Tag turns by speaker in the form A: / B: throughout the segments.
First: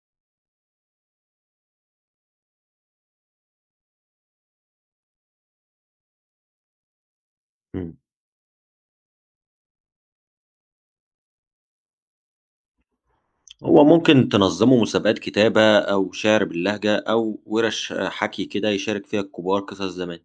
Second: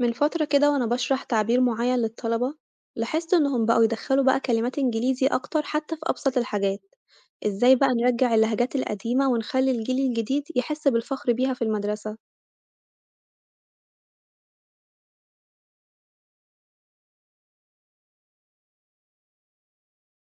A: من فترة كده وأنا بشرح تعبير معين للطلبة، لاحظت إنهم بقوا يدخلوا بقى كلمات إنجليزي أكتر حتى في أبسط الحاجات، إزاي بقى
B: إمم.
A: نرجع اللهجات القديمة ونخلي الجيل الجديد يحس بالفخر بيها في المدرسة؟
B: هو ممكن تنظّموا مسابقات كتابة أو شِعر باللهجة أو وِرَش حَكي كده يشارك فيها الكبار قصص زمان.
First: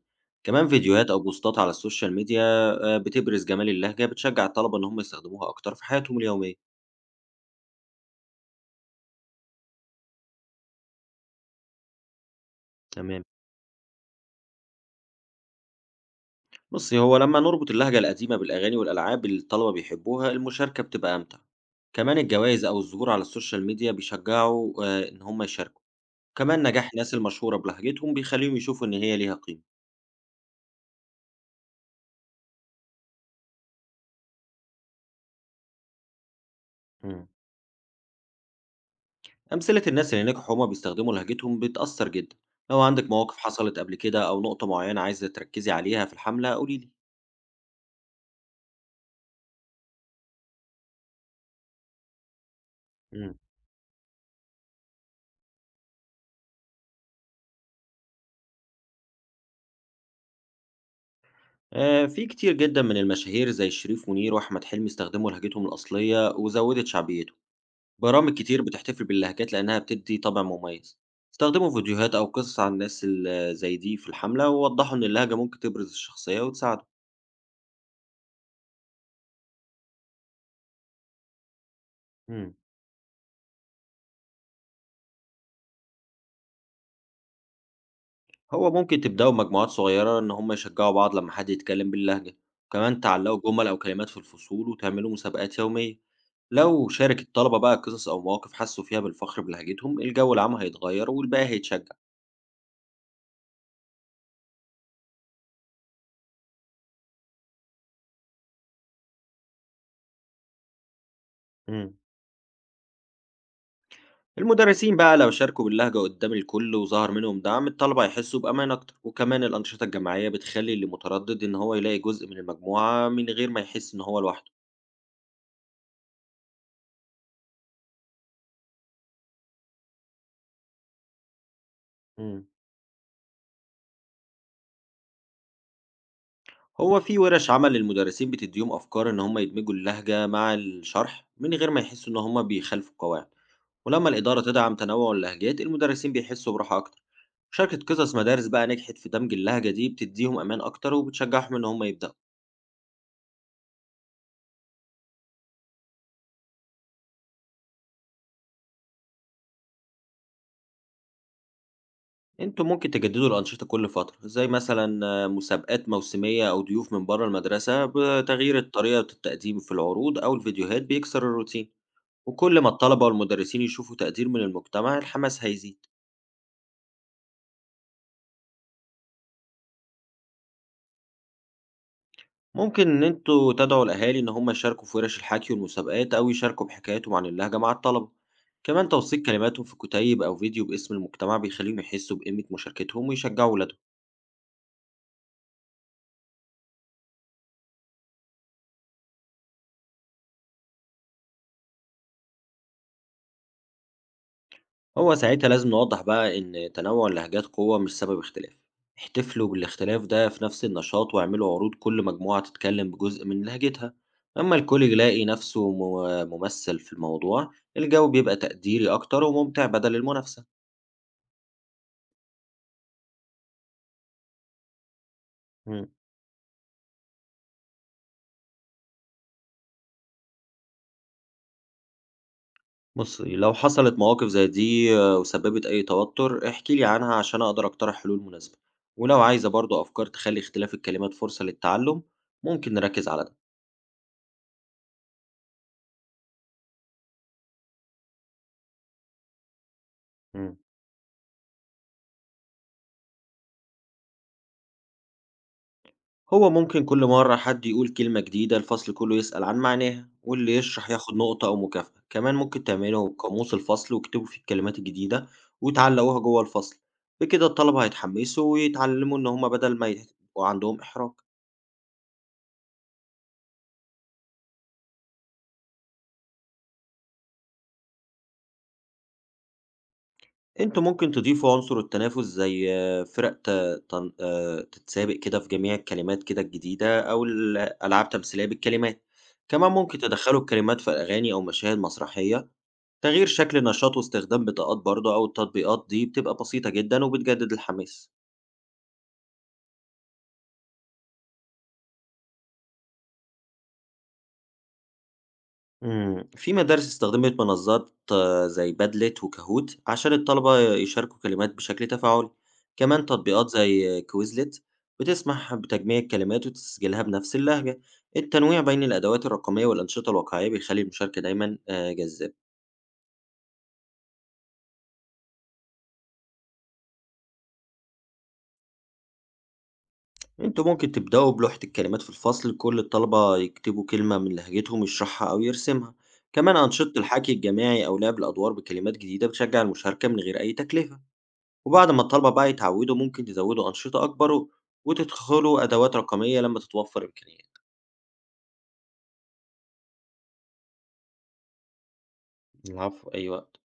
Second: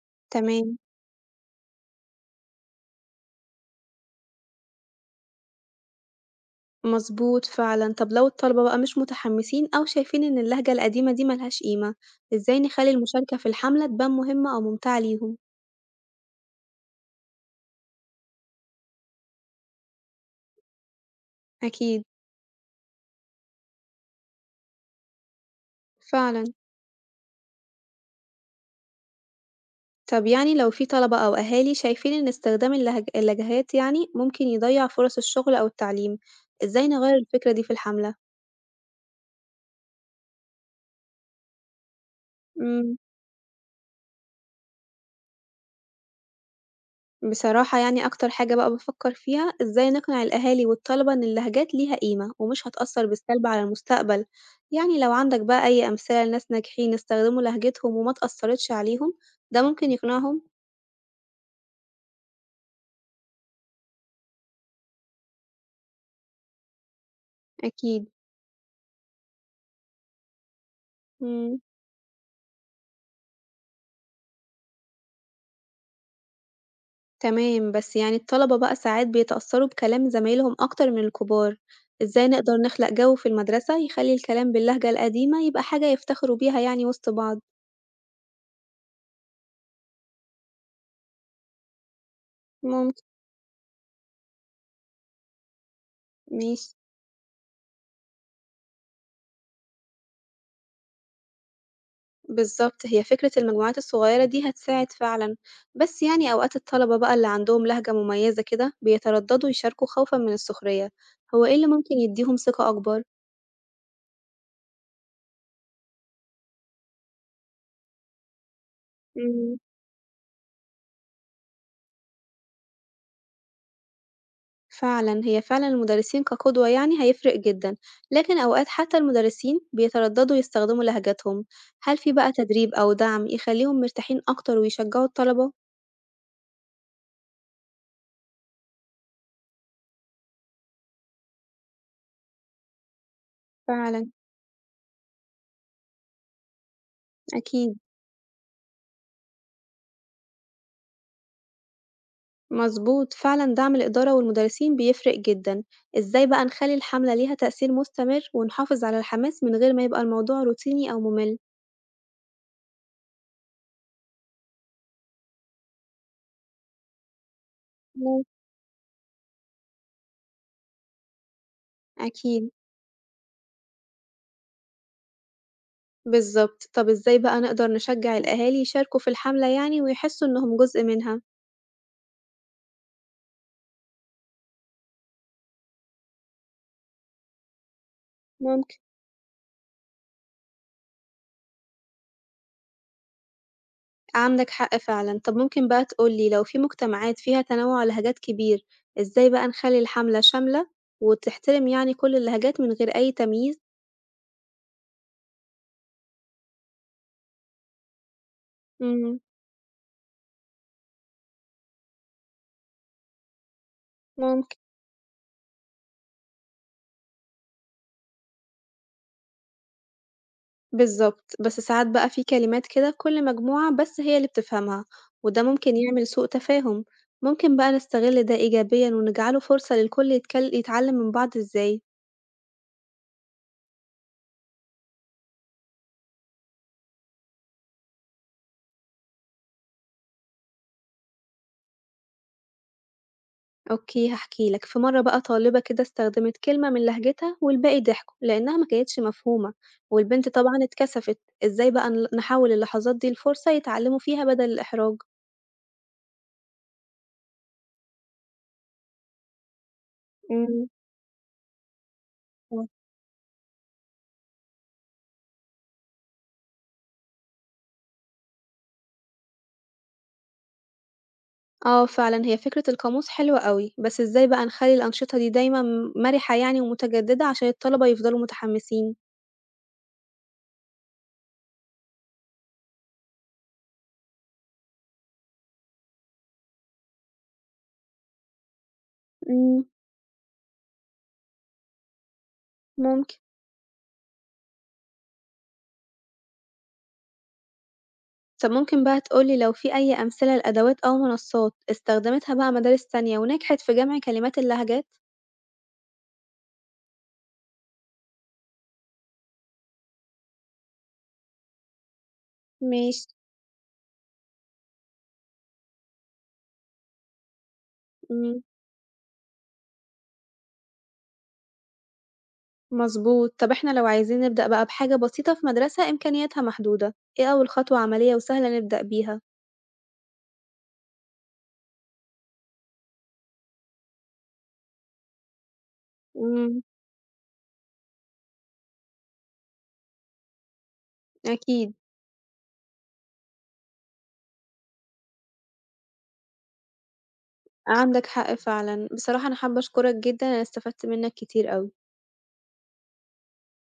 B: كمان
A: تمام.
B: فيديوهات أو بوستات على السوشيال ميديا بتبرز جمال اللهجة، بتشجّع الطلبة إن هم يستخدموها أكتر في حياتهم اليومية.
A: مظبوط فعلا. طب لو الطلبة بقى مش متحمسين أو شايفين إن اللهجة القديمة دي ملهاش قيمة، إزاي نخلي
B: تمام.
A: المشاركة في الحملة تبان مهمة أو ممتعة ليهم؟
B: بُصّي، هو لمّا نربط اللهجة القديمة بالأغاني والألعاب اللي الطلبة بيحبوها، المشاركة بتبقى أمتع.
A: أكيد.
B: كمان الجوايز أو الظهور على السوشيال ميديا بيشجّعوا إن هم يشاركوا.
A: فعلا.
B: كمان نجاح الناس المشهورة بلهجتهم بيخلّيهم يشوفوا إن هي ليها قيمة.
A: طب يعني لو في طلبة أو أهالي شايفين إن استخدام اللهجات يعني ممكن يضيّع فرص الشغل أو التعليم، إزاي نغيّر
B: إمم.
A: الفكرة دي في الحملة؟
B: أمثلة الناس اللي نجحوا هما بيستخدموا لهجتهم بتأثر جدا. لو
A: إمم،
B: عندك مواقف حصلت قبل كده أو نقطة معينة عايزة تركزي عليها في الحملة قوليلي.
A: بصراحة يعني أكتر حاجة بقى بافكّر فيها إزاي نقنع الأهالي والطلبة إن اللهجات ليها قيمة ومش هتأثّر
B: مم.
A: بالسلب على المستقبل، يعني لو عندك بقى أي أمثلة لناس ناجحين استخدموا لهجتهم وما اتأثّرتش عليهم، ده ممكن يقنعهم؟
B: آه، في كتير جدا من المشاهير زي شريف منير وأحمد حلمي استخدموا لهجتهم الأصلية وزودت شعبيتهم.
A: أكيد،
B: برامج كتير بتحتفل باللهجات لأنها بتدي طابع مميز.
A: إمم.
B: استخدموا فيديوهات أو قصص عن الناس زي دي في الحملة ووضحوا إن اللهجة ممكن تبرز الشخصية وتساعده.
A: تمام، بس يعني الطلبة بقى ساعات بيتأثّروا بكلام زمايلهم أكتر من الكبار، إزاي نقدر
B: مم.
A: نخلق جو في المدرسة يخلّي الكلام باللهجة القديمة يبقى حاجة يفتخروا بيها يعني وسط بعض؟
B: هو ممكن تبدأوا بمجموعات صغيرة إن هم يشجعوا بعض لما حد يتكلم باللهجة، وكمان
A: ممكن،
B: تعلقوا جمل أو كلمات في الفصول وتعملوا مسابقات يومية.
A: ماشي،
B: لو شارك الطلبة بقى قصص أو مواقف حسوا فيها بالفخر بلهجتهم، الجو العام هيتغير والباقي هيتشجع.
A: بالضبط، هي فكرة المجموعات الصغيرة دي هتساعد فعلًا، بس يعني أوقات الطلبة بقى اللي عندهم لهجة مميزة كده بيترددوا يشاركوا خوفًا من السخرية، هو إيه اللي
B: مم.
A: ممكن يديهم ثقة أكبر؟
B: المدرسين بقى لو شاركوا باللهجة قدام الكل وظهر منهم دعم، الطلبة هيحسوا بأمان أكتر، وكمان
A: إمم.
B: الأنشطة الجماعية بتخلي اللي متردد إن هو يلاقي جزء من المجموعة من غير ما يحس إن هو لوحده.
A: فعلًا، هي فعلًا المدرسين كقدوة يعني هيفرق جدًا، لكن أوقات حتى المدرسين بيترددوا يستخدموا لهجتهم، هل في بقى
B: مم.
A: تدريب أو دعم يخليهم مرتاحين أكتر ويشجعوا الطلبة؟
B: هو في ورش عمل للمدرسين بتديهم أفكار إن هم يدمجوا اللهجة مع الشرح من غير ما يحسوا إن هم بيخالفوا القواعد، ولما
A: فعلًا،
B: الإدارة تدعم تنوع اللهجات المدرسين بيحسوا براحة أكتر.
A: أكيد،
B: مشاركة قصص مدارس بقى نجحت في دمج اللهجة دي بتديهم أمان أكتر وبتشجعهم إن هم يبدأوا.
A: مظبوط، فعلًا دعم الإدارة والمدرسين بيفرق جدًا، إزاي بقى نخلي الحملة ليها تأثير مستمر ونحافظ على الحماس من غير ما يبقى الموضوع روتيني أو ممل؟
B: أنتوا ممكن تجددوا الأنشطة كل فترة زي مثلا مسابقات موسمية أو ضيوف من بره المدرسة،
A: مم،
B: بتغيير الطريقة التقديم في العروض أو الفيديوهات بيكسر الروتين.
A: أكيد،
B: وكل ما الطلبة والمدرسين يشوفوا تقدير من المجتمع الحماس هيزيد.
A: بالضبط، طب إزاي بقى نقدر نشجع الأهالي يشاركوا في الحملة يعني ويحسوا إنهم جزء منها؟
B: ممكن إن أنتوا تدعوا الأهالي إن هم يشاركوا في ورش الحكي والمسابقات أو يشاركوا بحكاياتهم عن اللهجة مع الطلبة،
A: ممكن.
B: كمان توثيق كلماتهم في كتيب أو فيديو باسم المجتمع بيخليهم يحسوا بقيمة مشاركتهم ويشجعوا ولادهم.
A: عندك حق فعلًا، طب ممكن بقى تقول لي لو في مجتمعات فيها تنوع لهجات كبير، إزاي بقى نخلّي الحملة شاملة وتحترم يعني كل اللهجات من غير أي تمييز؟
B: هو ساعتها لازم نوضح بقى إن تنوع اللهجات قوة مش سبب اختلاف،
A: إمم،
B: احتفلوا بالاختلاف ده في نفس النشاط واعملوا عروض كل مجموعة تتكلم بجزء من لهجتها. أما
A: ممكن،
B: الكل يلاقي نفسه ممثل في الموضوع، الجو بيبقى تقديري أكتر وممتع بدل المنافسة.
A: بالضبط، بس ساعات بقى في كلمات كده كل مجموعة بس هي اللي بتفهمها، وده ممكن
B: مم.
A: يعمل سوء تفاهم، ممكن بقى نستغل ده إيجابيًا ونجعله فرصة للكل يتعلم من بعض إزاي؟
B: بُصّي، لو حصلت مواقف زي دي وسببت أي توتر، احكي لي عنها عشان أقدر أقترح حلول مناسبة، ولو عايزة برضه أفكار تخلّي اختلاف الكلمات فرصة للتعلم، ممكن نركّز على ده.
A: أوكي هحكي لك في مرة بقى طالبة كده استخدمت كلمة من لهجتها والباقي ضحكوا لأنها ما كانتش مفهومة والبنت طبعا
B: إمم.
A: اتكسفت. إزاي بقى نحول اللحظات دي لفرصة يتعلموا فيها بدل الإحراج؟
B: هو ممكن كل مرة حد يقول كلمة جديدة الفصل كله يسأل عن معناها، واللي
A: امم.
B: يشرح ياخد نقطة أو مكافأة. كمان ممكن
A: صح.
B: تعملوا قاموس الفصل واكتبوا فيه الكلمات الجديدة وتعلقوها جوه الفصل، بكده الطلبة هيتحمسوا ويتعلموا إن هم بدل ما يبقوا عندهم إحراج.
A: اه فعلا، هي فكرة القاموس حلوة قوي، بس إزاي بقى نخلي الأنشطة دي دايما مرحة يعني ومتجددة عشان الطلبة يفضلوا متحمسين؟
B: أنتم ممكن تضيفوا عنصر التنافس زي فرق ت تن تتسابق كده في جميع الكلمات كده الجديدة أو ألعاب تمثيلية بالكلمات،
A: مم،
B: كمان ممكن تدخّلوا الكلمات في أغاني أو مشاهد مسرحية،
A: ممكن.
B: تغيير شكل النشاط واستخدام بطاقات برضه أو التطبيقات دي بتبقى بسيطة جدًا وبتجدد الحماس.
A: طب ممكن بقى تقولي لو في أي أمثلة لأدوات أو منصات استخدمتها بقى مدارس تانية ونجحت في جمع كلمات اللهجات؟
B: إمم، في مدارس استخدمت منصات زي padlet وكاهوت عشان الطلبة يشاركوا كلمات بشكل تفاعلي، كمان
A: ماشي.
B: تطبيقات زي quizlet بتسمح بتجميع الكلمات وتسجيلها بنفس اللهجة.
A: مم.
B: التنويع بين الأدوات الرقمية والأنشطة الواقعية بيخلي المشاركة دايمًا جذابة.
A: مظبوط، طب إحنا لو عايزين نبدأ بقى بحاجة بسيطة في مدرسة إمكانياتها محدودة، إيه أول خطوة عملية وسهلة نبدأ بيها؟
B: أنتم ممكن تبدأوا بلوحة الكلمات في الفصل كل الطلبة يكتبوا كلمة من لهجتهم يشرحها أو يرسمها، كمان
A: إمم،
B: أنشطة الحكي الجماعي أو لعب الأدوار بكلمات جديدة بتشجع المشاركة من غير أي تكلفة.
A: أكيد،
B: وبعد ما الطلبة بقى يتعودوا ممكن تزودوا أنشطة أكبر وتدخلوا أدوات رقمية لما تتوفر إمكانيات.
A: عندك حق فعلًا، بصراحة أنا حابة أشكرك جدًا، أنا استفدت منك كتير أوي.
B: العفو، أي وقت.